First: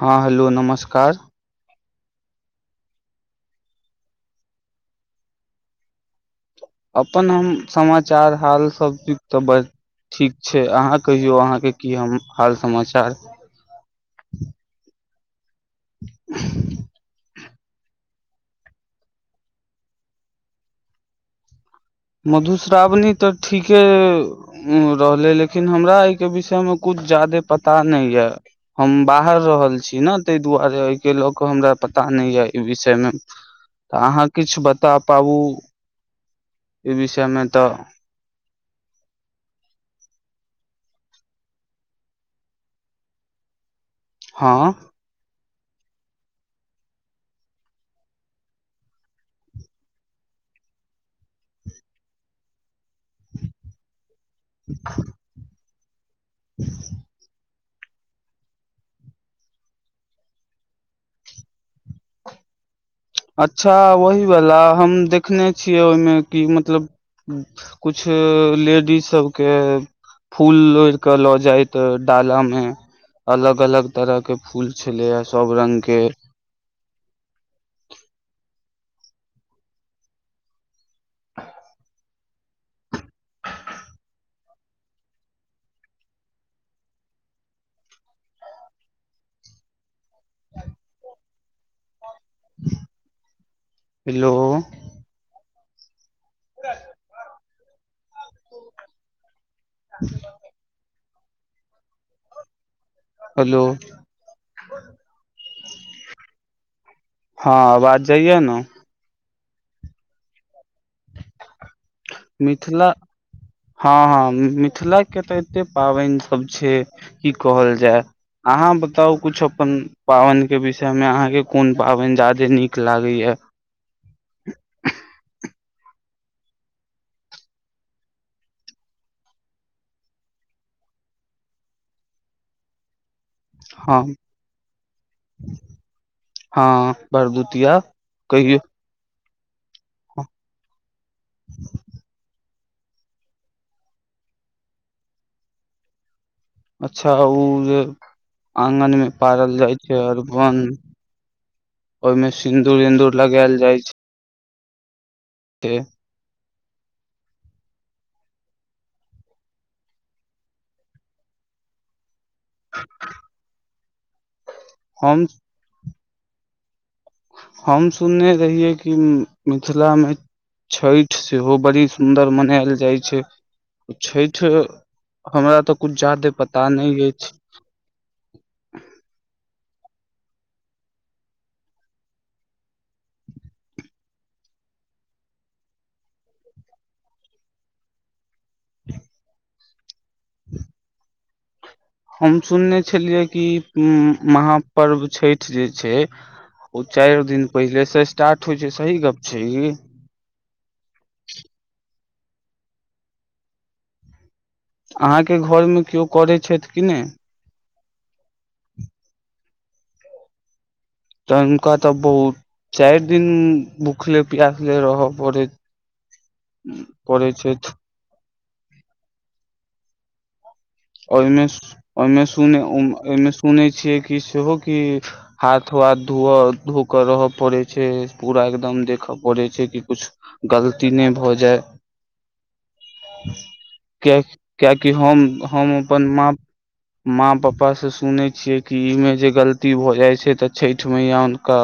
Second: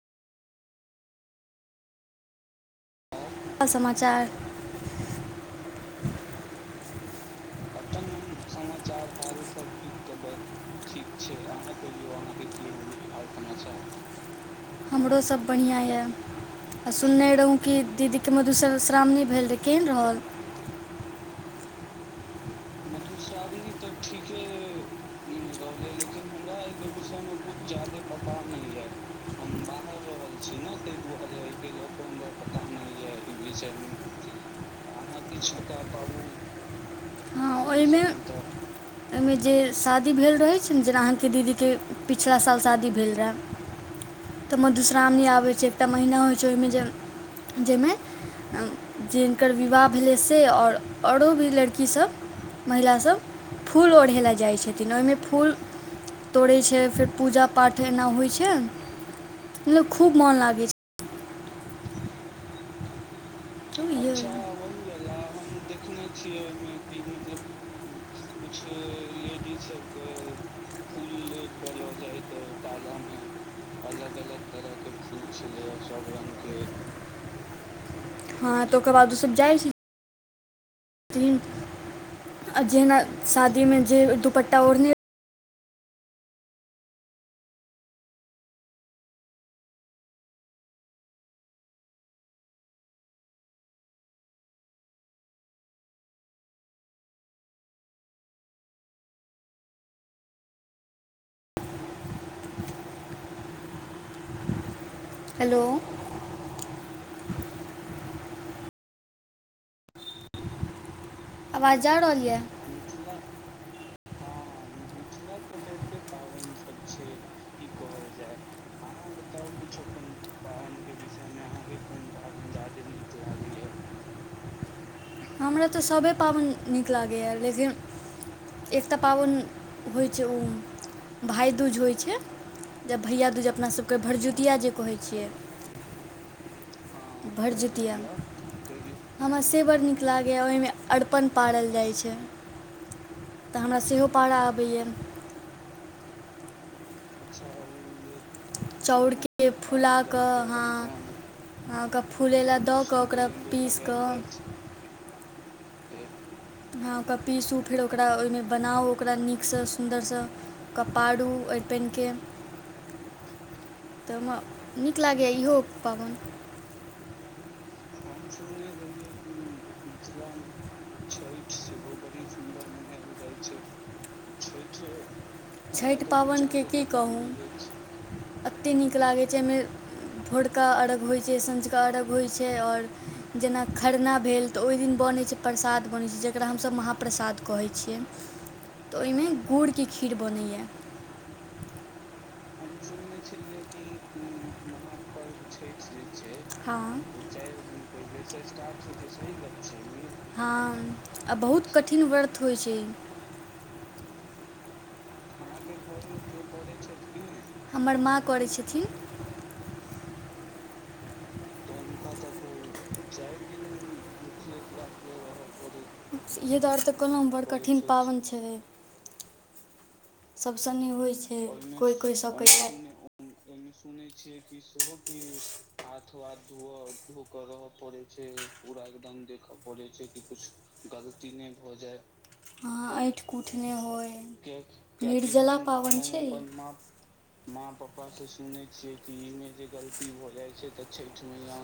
हॅं हेलो नमस्कार। अ समाचार अपन हम समाचार हाल सब चिज तऽ बढ़ ठीक छैयअहाँ कहियौ अहाँके की हम हाल समाचार। [inaudible] सब बढ़िआँ ये। आ सुनने रहों कि दीदीके मधुश्रवश्रावणी भेल रहै केहन रहल। मधुश्रावणी तऽ ठीके रहलै लेक किन हमरा एहिके विषयमे कुछ जादे पता नहि ये हम बाहर रहल छी न तय दुआरे एहि के लौ क हमरा पता नै ये इ विषय में अहा किछ बता पाबू ई विषयमे हँ तऽ ओहिमे ओहिमे जे शादी भेल रहैत छैय ने जेना अहाँके दीदीके पिछिला साल शादी भेल रहए। तऽ हँ मधुश्रावणी आबैत छैय एकटा महीना होइ छैय ओहिमे जे जहिमे जिनकर विवाह भेलै से और ओरो भी लड़कीसभ। महिलासभ फूल ओढ़य लेल जाइत छथिन ओहिमे फूल तोड़ै छैय। पूजा पाठ एना होइ छैय मतलब खूब मोन लागै छैय। अच्छा ओही वला हम देखने छियै ओहिमे कि मतलब कुछ लेडीज सब के फूल लोढ के लो जाइत डाला मे। अलग-अलग तरह के फूल छलैए सब रंग के। [inaudible] हँ तऽ ओकर बाद ओसभ जाइ छैय। आ जेहना शादीमे जे दुपट्टा ओढ़ने [unintelligible] हेलो। [unintelligible] [unintelligible] हेलो। हेलो। हँ आवाज जाइए ने। आवाज जा रहल ए। मिथिला हँ मिथिला के तऽ एते पाबनि सब छैय की कहल जाय। अहाँ बताउ कुछु अपन पावैन के विषय में अहा के कोन पावैन ज्यादे नीक लागे ये। [inaudible] हमरा तऽ सभे पाबनि नीक लागैए लेकिन एकटा पाबनि होइ छैय ओ भाइदूज होइत छैय जब भैय दूज अपना सबके हँ भरदुतिया जे कहै छियै। हँ भरदुतिया भरदुतिआ कहियौ। हमरा से बड़ नीक लागैए ओहिमे अरपन पारल जाइत छैय। तऽ हमरा सेहो पारऽ आबैए। अच्छा उ जे आगन मे चाउरके पारल जाइ छैय अरपन। हाँ ओकरा फूलय ल दऽ कऽ ओकरा पीस कऽ ते हँ ओकरा पीसू, फेर ओकरा ओहिमे बनाउ, ओकरा नीकसँ सुन्दरसँ क पारू। अरपन के तऽमे नीक हम लागैए इहो पाबन। हम सुनने रहियै कि मिथिला मे छैठ सेहो बड़ी सुन्दर मनायल जाइ छैय। छैठ हमरा तऽ कुछ छैठ जादे पाबेन के पता की नहि कहू अछि एतेक नीक लागैत छै एहिमे। भोरका अर्घ होइत छै सँझका अर्घ्य होइत छैय और जेना खरना भेल तऽ ओहि दिन दिन बनै छै प्रसाद बनैत छै जकरा हमसभ महाप्रसाद कहैत छियै। तऽ ओहिमे गुड़के खीर बनैए। हम सुनने छलियै कि महापर्व छै। हँ जे ओ चारि दिन पहिले से स्टार्ट होइ छै सही गप छै ई [unintelligible] हँ आ बहुत कठिन व्रत होइ छैय। अहाँके घरमे केओ करैत छैथ कि नै। हमर माँ करै छथिन। तन हुनका तऽ बहुत चाइर दिन भुखले प्यासले रहब पड़ेत यए दुआरे तऽ कहलहुँ बड़ कठिन पाबैन छैय। सभसँ नहि होइ ओहिमे छैय कोइ कोइ सकै सुन छिये की सेहो की हाथ वाथ धो धो क रहय पड़े छैय पूरा एकदम देखय पड़ैत छै कि किछु गलती नहि भऽ जाय। हाँ ऐठ कूठ नहि होय किया ह कियाकि हम निर्जला। हम पाबनि अपन छै माँ, माँ पापा से सुनै छी। छिये कि इ में जे गलती भ जाय छैय तऽ छैठ मैया उनका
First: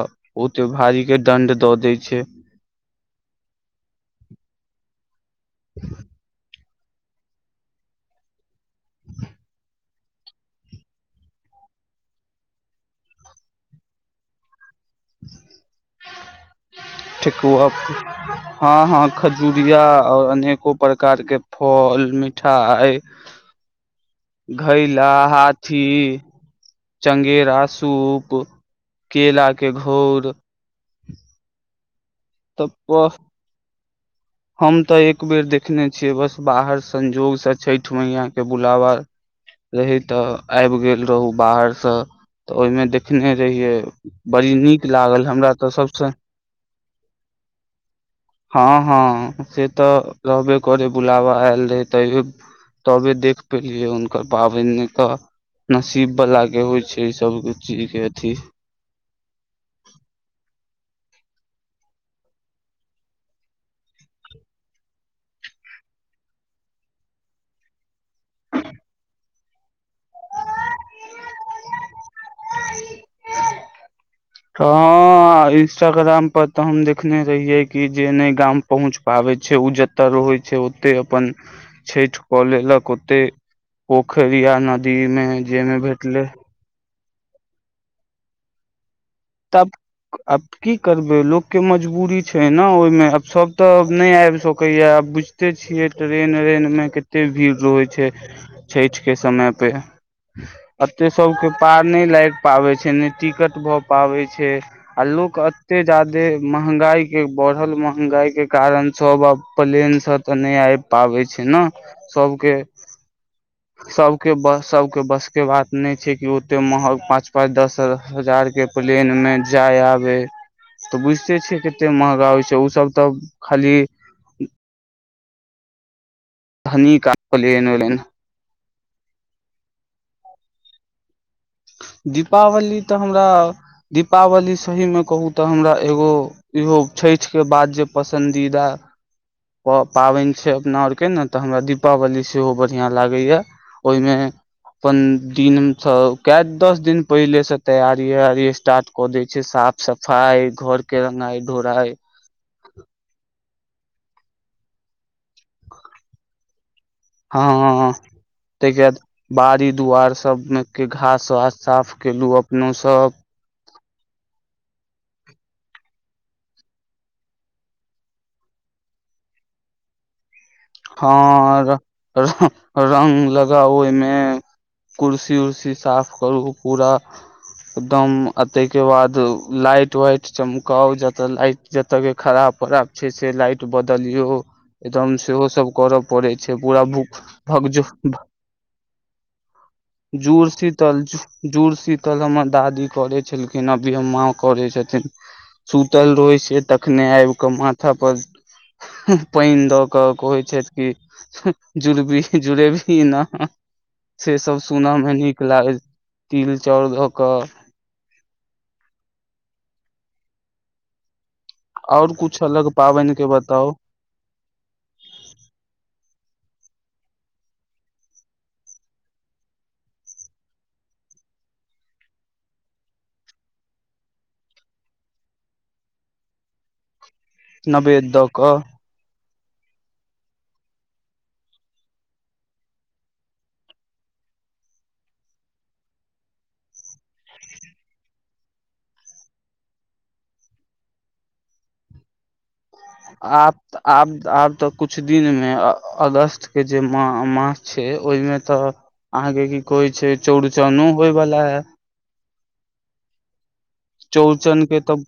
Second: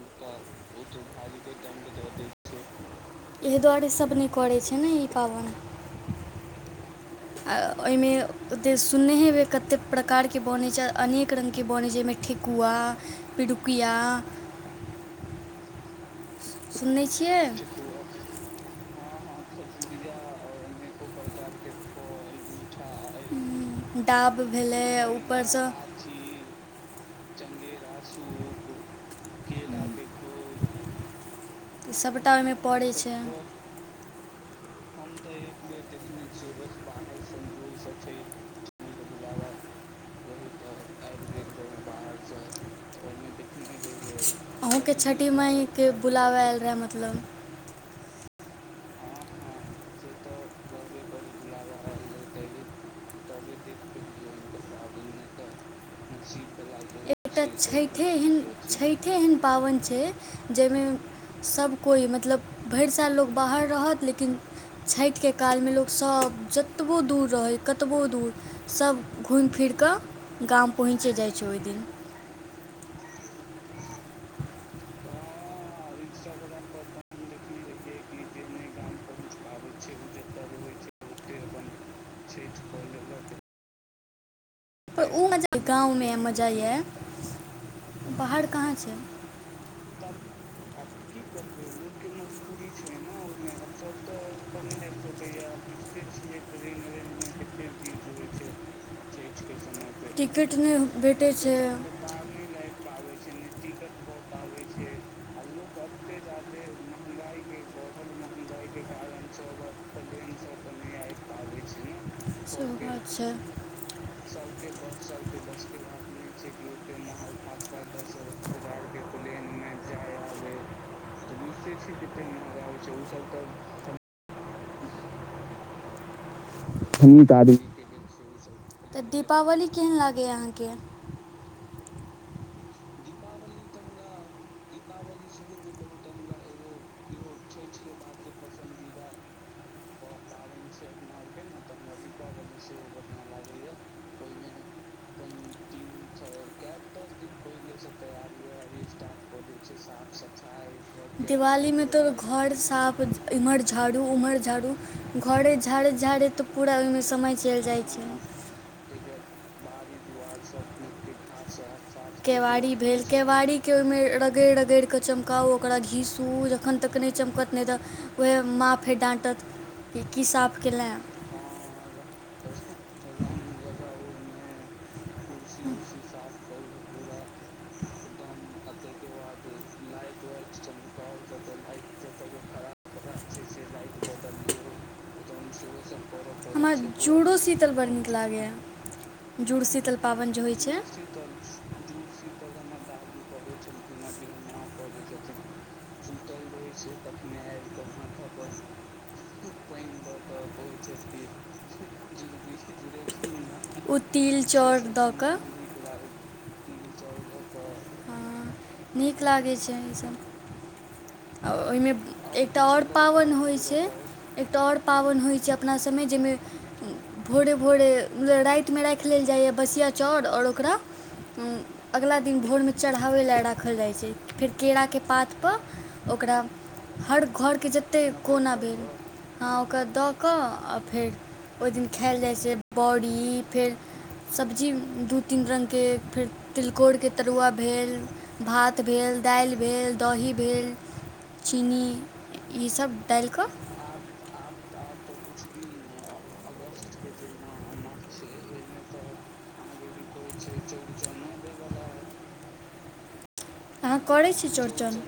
ओते भारी के दंड दौत। दै छैय। एहि दुआरे सभ नहि करै छैय ने। [inaudible] अऽ ओईमे ओते सुनने हेबै कतेक प्रकारके बनै छैय अनेक रंगके बनै छैय ओईमे ठेकुआ, पिडुकिया [inaudible] [unintelligible] छियै ठेकुआ हँ हँ खजुरिया और अनेको प्रकार के फल मिठाई डाभ भेलै घैला, ऊपरसँ हाथी चंगेरा, सूप, केलाके घौर सबटा ओईमे पड़ै तऽ छैय। हम तऽ एक बेेर देखने छियै बस बाहर स संजोग से छैठ मैयाँ के बुलाबा रहे तऽ आबि गेल रहू बाहर स त ओईमे देखने रहियै, बड़ी नीक अहूँके लागल छठि हमरा त माइके सबसे बुलाबय आयल रहए मतलब हँ हँ, से त रहबे करै बुलाबा आयल रहै तैयो तबे देख पेलियै हुनकर पाबनि, नै त नसीब वलाके होइ छै ई एकटा सब चीज के छठिेए अथी एहन, छठिेए एहन पाबनि छै जईमे सभ कोइ, मतलब भरि साल लोक बाहर रहत लेकिन छठिके कालमे लोकसभ, जतबो दूर रहै कतबो दूर सभ घुमि फिरि क गाम पहुँचे जाइ छै ओई दिन। [inaudible] हं, ईंस्टाग्राम पर त हम देखने रहियै कि जे नई गाम पहुँच पाबै छै ओ जत रहै छै ओतय अपन छठि क लेलक ओतेय पोखरि या नदी मे जैमे भेटलै। पहाड़ कहाँ छै? तब अब की करू? लोकके मजबूरी छैने ओईमे आब सभ त नै आबि सकैये आब बुझिते छियै त ट्रेन रेन मे केते भीड़ रहै छै छठि के समय पे टिकट नहि अते भेटै सभके छै पार नै लागि पाबैय छै, ने टिकट भ पाबै छै आ लोक एते जादे महंगाई के बढ़ल महंगाई के कारण सब आब प्लेन स त नै आईब पाबै छै न। सेहो बात छै। सबके बस सबके बस के बात नहि छै कि ओते महग पाँच पाँच दस हजार के प्लेन में जाय आबै त बुझिते छियै केते महंगा होइ छै ओसभ त खाली धनिक आ प्लेन उलेन त दीपावली केहन लागैए अहाँके? दीपावली त हमरा दीपावली सहीमे कहू त हमरा एगो छठि के बाद जे पसन्दीदा प पाबनि छै अपना आरके ने त हमरा दीपावली सेहो बढ़ियां लागैए। ओईमे अपन दिनसँ कए दस दिन पहिले से तैयारी वैयारी स्टार्ट क दै छै साफ सफाई घर के रंगाइ दिवालीमे ढोराइ त घर साफ एमहर झाड़ू ओम्हर झाड़ू घरे झाड़ैत झाड़ैत त हँ हँ हँ, त जब बाड़ी दुआर सब मिल के घास वास साफ केलु, अपनो केवाड़ी भेल सब। केवाड़ीके ओहिमे रगड़ि रगड़िके चमकाउ, ओकरा घीसू जखन तक नहि चमकत, नहि त वैज्ञ माँ फेर डाँटत की की साफ केलेँ हँ, रंग लगाउ ओहिमे कुर्सी उर्सी साफ करू पूरा एकदम आ ताहिके बाद लाइट वाइट चमकाउ जते लाइट, जते के खराब खराब छै से लाइट बदलियो एकदम सेहो सब करब पड़ै छै, हमरा पूरा भ जूडो शीतल भग बड़ नीक [unintelligible] लागैए जुड़शीतल पाबनि जे जुड़ होइ शीतल, जुड़ शीतल हमरा दादी करै छलखिने माँ करै छथिन सुतल रहै छैयतखने अ कऽ माथा पर पानि दऽ कऽ क कहै छथि कि जुड़बी जुड़ेबी न। ओ से तिल सब सुना में दऽ कऽ नीक लाग ती चाउर धो कऽ हँ नीक लागै छै इसभ। आ ओहिमे और कुछ एकटा अलग और पाबनि के पाबन होइ बताउ छैय। एकटा और पाबैन होइत छैय अपनासभमे जहिमे भोरे भोरे रातिमे राखि लेल जाइए बसिया चाउर और ओकरा अगलाा दिन भोर मे चढ़ावै ला रा खल जाइ छैय फेर केराके पातपर ओकरा हर घरके नवेद जतेक दऽ कोना कऽ भेल हँ ओकरा दऽ कऽ आ फेर ओहि दिन खायएल जाइ छैय बड़ी फेर सब्जी दू तीन रंग के फेर तिलकोर के तरुआ भेल। भात भेल, दाइल भेल, दही भेल, चीनी ईसभ डालि कऽ आब आब आब तऽ कुछ दिनमे अगस्त के जे मा माछ छैय ओहिमे तऽ अहाँके की कहई से चौड़चनो होय वाला हय। अहाँ करैत छी चौरचन के तब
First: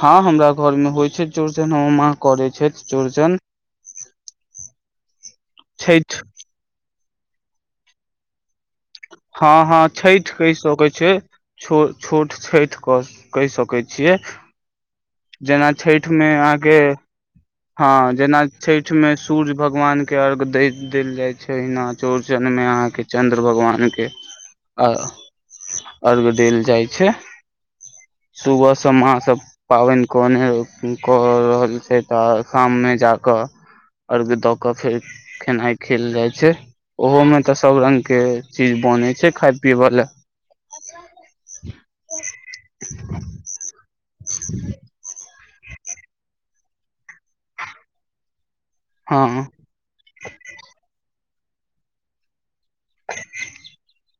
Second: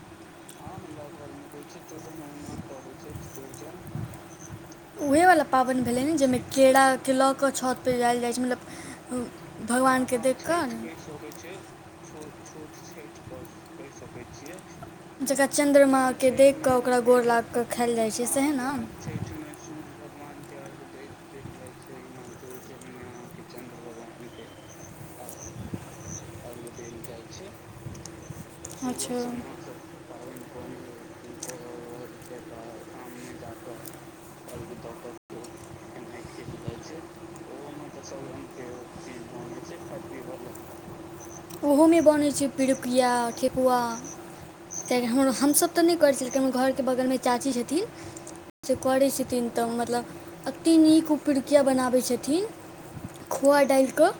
हँ हमरा घर मे होइ छैय चौड़चन हमर माँ करै छथि चौड़चन उएह बला पाबनि भेलै ने छठि जाहिमे केराके लऽ कऽ छतपर जायल जाइत छैय मतलब हँ हँ भगवानके छैठ देखि केह कऽ सकै छैय छोट छैठ क कैह सक सकै छियै। जकरा जेना छैठ मे चन्द्रमाके देखि कऽ अहाँके ओकरा गोर लागि कऽ हँ खायल जाइत छै जेना सएह ने छैठ मे सूर्य भगवान के अर्घ्य द देल जाय छैय जना चौड़चन में अहा के चंद्र भगवान के आ अर्घ देल जाइ छैय। सुबह शाम अहाँ अच्छा सब पाबनि कोने कऽ रहल छैय तऽ सामने जा कऽ अर्घ द के फेर खेनाइ खेल जायत ओहोमे तऽ सब रंग के चीज बनै छैयखाय पियै बला। ओहोमे बनैत छै पिरुकिया ठेकुआ किएकि हमर हमसभ तऽ नहि करै छलियिन हमर घरके बगलमे चाची छथिन करे हँ छथिन तऽ मतलब अते नीक खू पिरुकिया बनाबै छथिन खोआ डालिकऽ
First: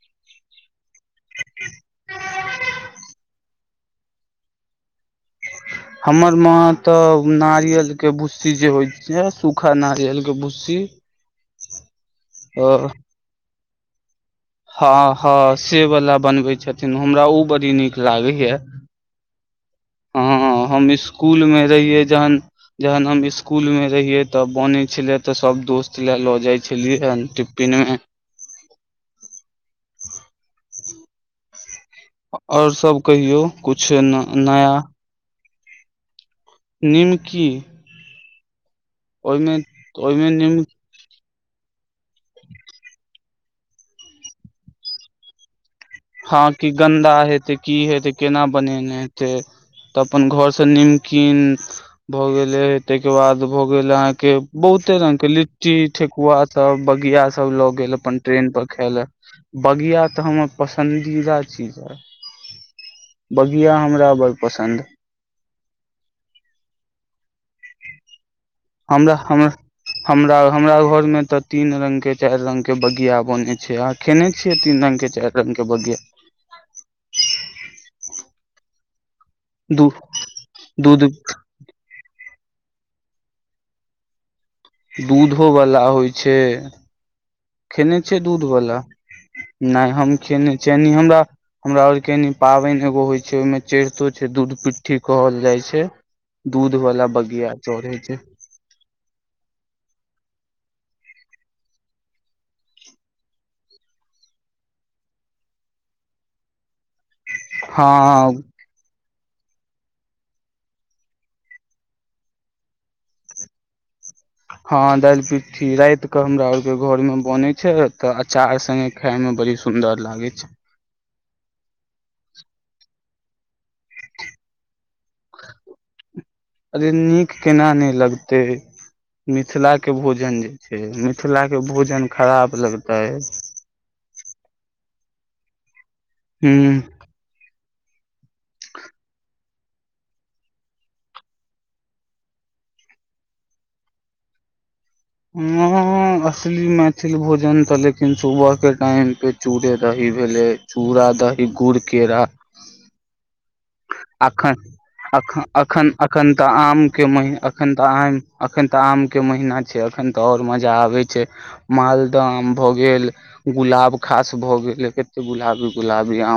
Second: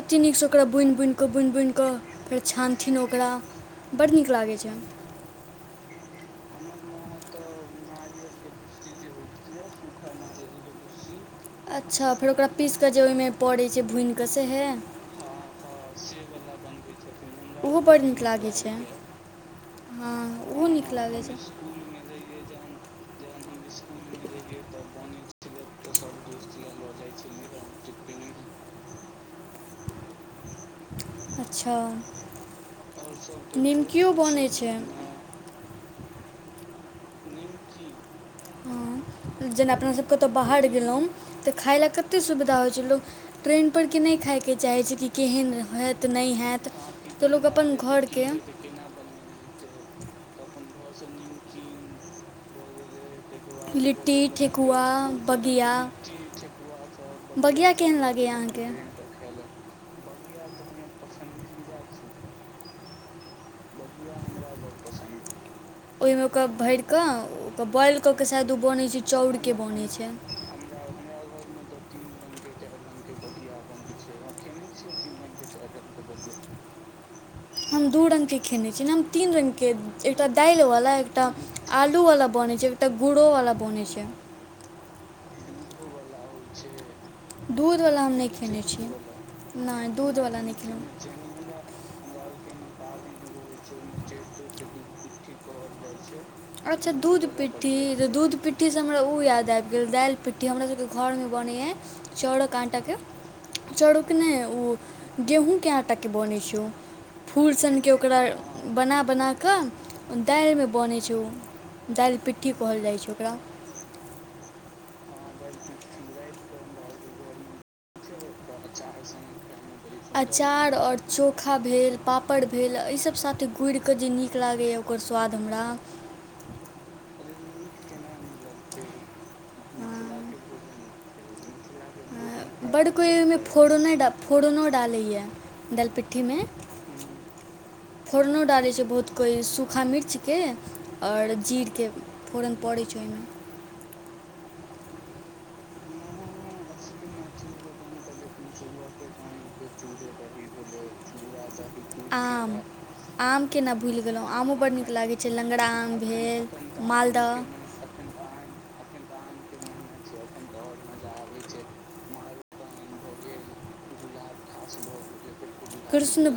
अति नीकसँ ओकरा बुनि बुनि कऽ बुनि बुनि कऽ फेर छानथिन ओकरा। बड नीक लागै छैय। हमर माँ तऽ नारियल के भुस्सी जे होइ छैय सूखा नारियल के भुस्सी अच्छा फेर ओकरा पीस अ कऽ जे ओहिमे पड़ैत छैय भुनि कऽ हँ हँ से बला बनबै छथिन हमरा ओ बड़ी ओहो नीक बड लागैए। लागै छै ओहो हँ नीक हम लागै छै इसकुलमे रहियै जहन जहन हम स्कूल में रहिये तऽ बने छले ते सब दोस्त ले लो जाइ छलियै ह टिफिन मे। अच्छा। आ और सब कहियौ कुछ निमकियो न बनै नया छै निमकी हँ ओहिमे जेना अपनासभ कतो ओहिमे निम बाहर गेलों तऽ खाय लेल कत्ते सुविधा होइत छै लोक, ट्रेन पर कि नहि खायके चाहैत छै कि केहन हैत। नहि हँ हैत क गन्दा तऽ लोक हेतै, अपन की हेतै, घरके केना बनेने हेते। तऽ अपन घर से नीमकीन भऽ गेले त। के बाद भ गेल अहाँ लिट्टी के ठेकुआ बहुते रंग के बगिया लिट्टी, ठेकुआ सब, बगिया सब ल केहन गेल। अपन लागैए ट्रेन पर अहाँके खायले, बगिया तऽ हमर पसन्दीदा चीज ह। बगिया हमरा बड़ पसन्द। ओहिमे ओकरा भरि कऽ ओकरा बॉइल कऽ क। हमरा हम, हमरा घर में त तीन रंग के। चारि रंग के बगिया बने छै, अहाँ खेने छियै तीन रंग के, चारि रंग के बगिया। [inaudible] हम दू रंग के खेने छीय, हम तीन रंग के दू एकटा दालिवालला दूध एकटा आलूवला। बनै छै, एकटा गुड़ोवाला बनै छै। दूधो वला होइ छै। खेने दूधवला हम छिय नहि दूध खेने वला छी नहि, हम दूधवला नहि खेने खेलहुँ छियै हमरा, हमरा आरके। पाबनि एगो होइ छै, ओहि में चढ़ितो छै दूध-पिट्ठी कहल जाइ छै। अच्छा वाला दूध बगिया पिट्ठी, चढ़े तऽ छै दूध पिट्ठी हमरा ओ याद आबि गेल दालि पिट्ठी। कुट्टी हमरा सभके घर में बनैए चाउड़क आँटाके। चऊड़क नइ ओ गेहूँके आटाकेँ बनै छै ओ। फूल हँ सनके ओकरा बना-बना कऽ दालिमें बनै छै ओ। दालि-पिट्ठी कहल जाइ छै ओकरा। हँ दालि पिट्ठी, राइत कऽ हमरा आरके घर में बनै छै तऽ। अचार संगे खाय में बड़ी सुंदर लागे छै अचार आओर चोखा भेल, पापड़ भेल, एहि सब। साथे घुरिकऽ जे नीक लागैए ओकर स्वाद हमरा। अरे नीक केना नहि लगते, मिथिला के भोजन जे छै मिथिला के। भोजन खराब बड लगतै कोइ ओहि में फोड़ फोड़नो डालैए दलिपिट्टी। हू। फोड़नो डालैत छै बहुत कोई सूख। सुखा मिर्चके आओर जीरके फोरन पड़ैत छै ओहिमे। [inaudible] हां, असली मैथिल भोजन त लेकिन सुबह के टाइम पे चूड़े दही भेले। चूड़ा, दहि, गूड़, केरा। आम आमके ने भूलि गेलहुँ एखन, आमो बड़ नीक लागै छै एखन, लङ्गड़ा आम एखन तऽ भेल आम के मही मालदह एखन तऽ आम। एखन तऽ आम के महीना। एखन तऽ आओर मजा आबे छै, मालदह आम भऽ गेल, गुलाब खास भऽ गेल। पहिले कते गुलाबी- गुलाबी कृष्ण आम।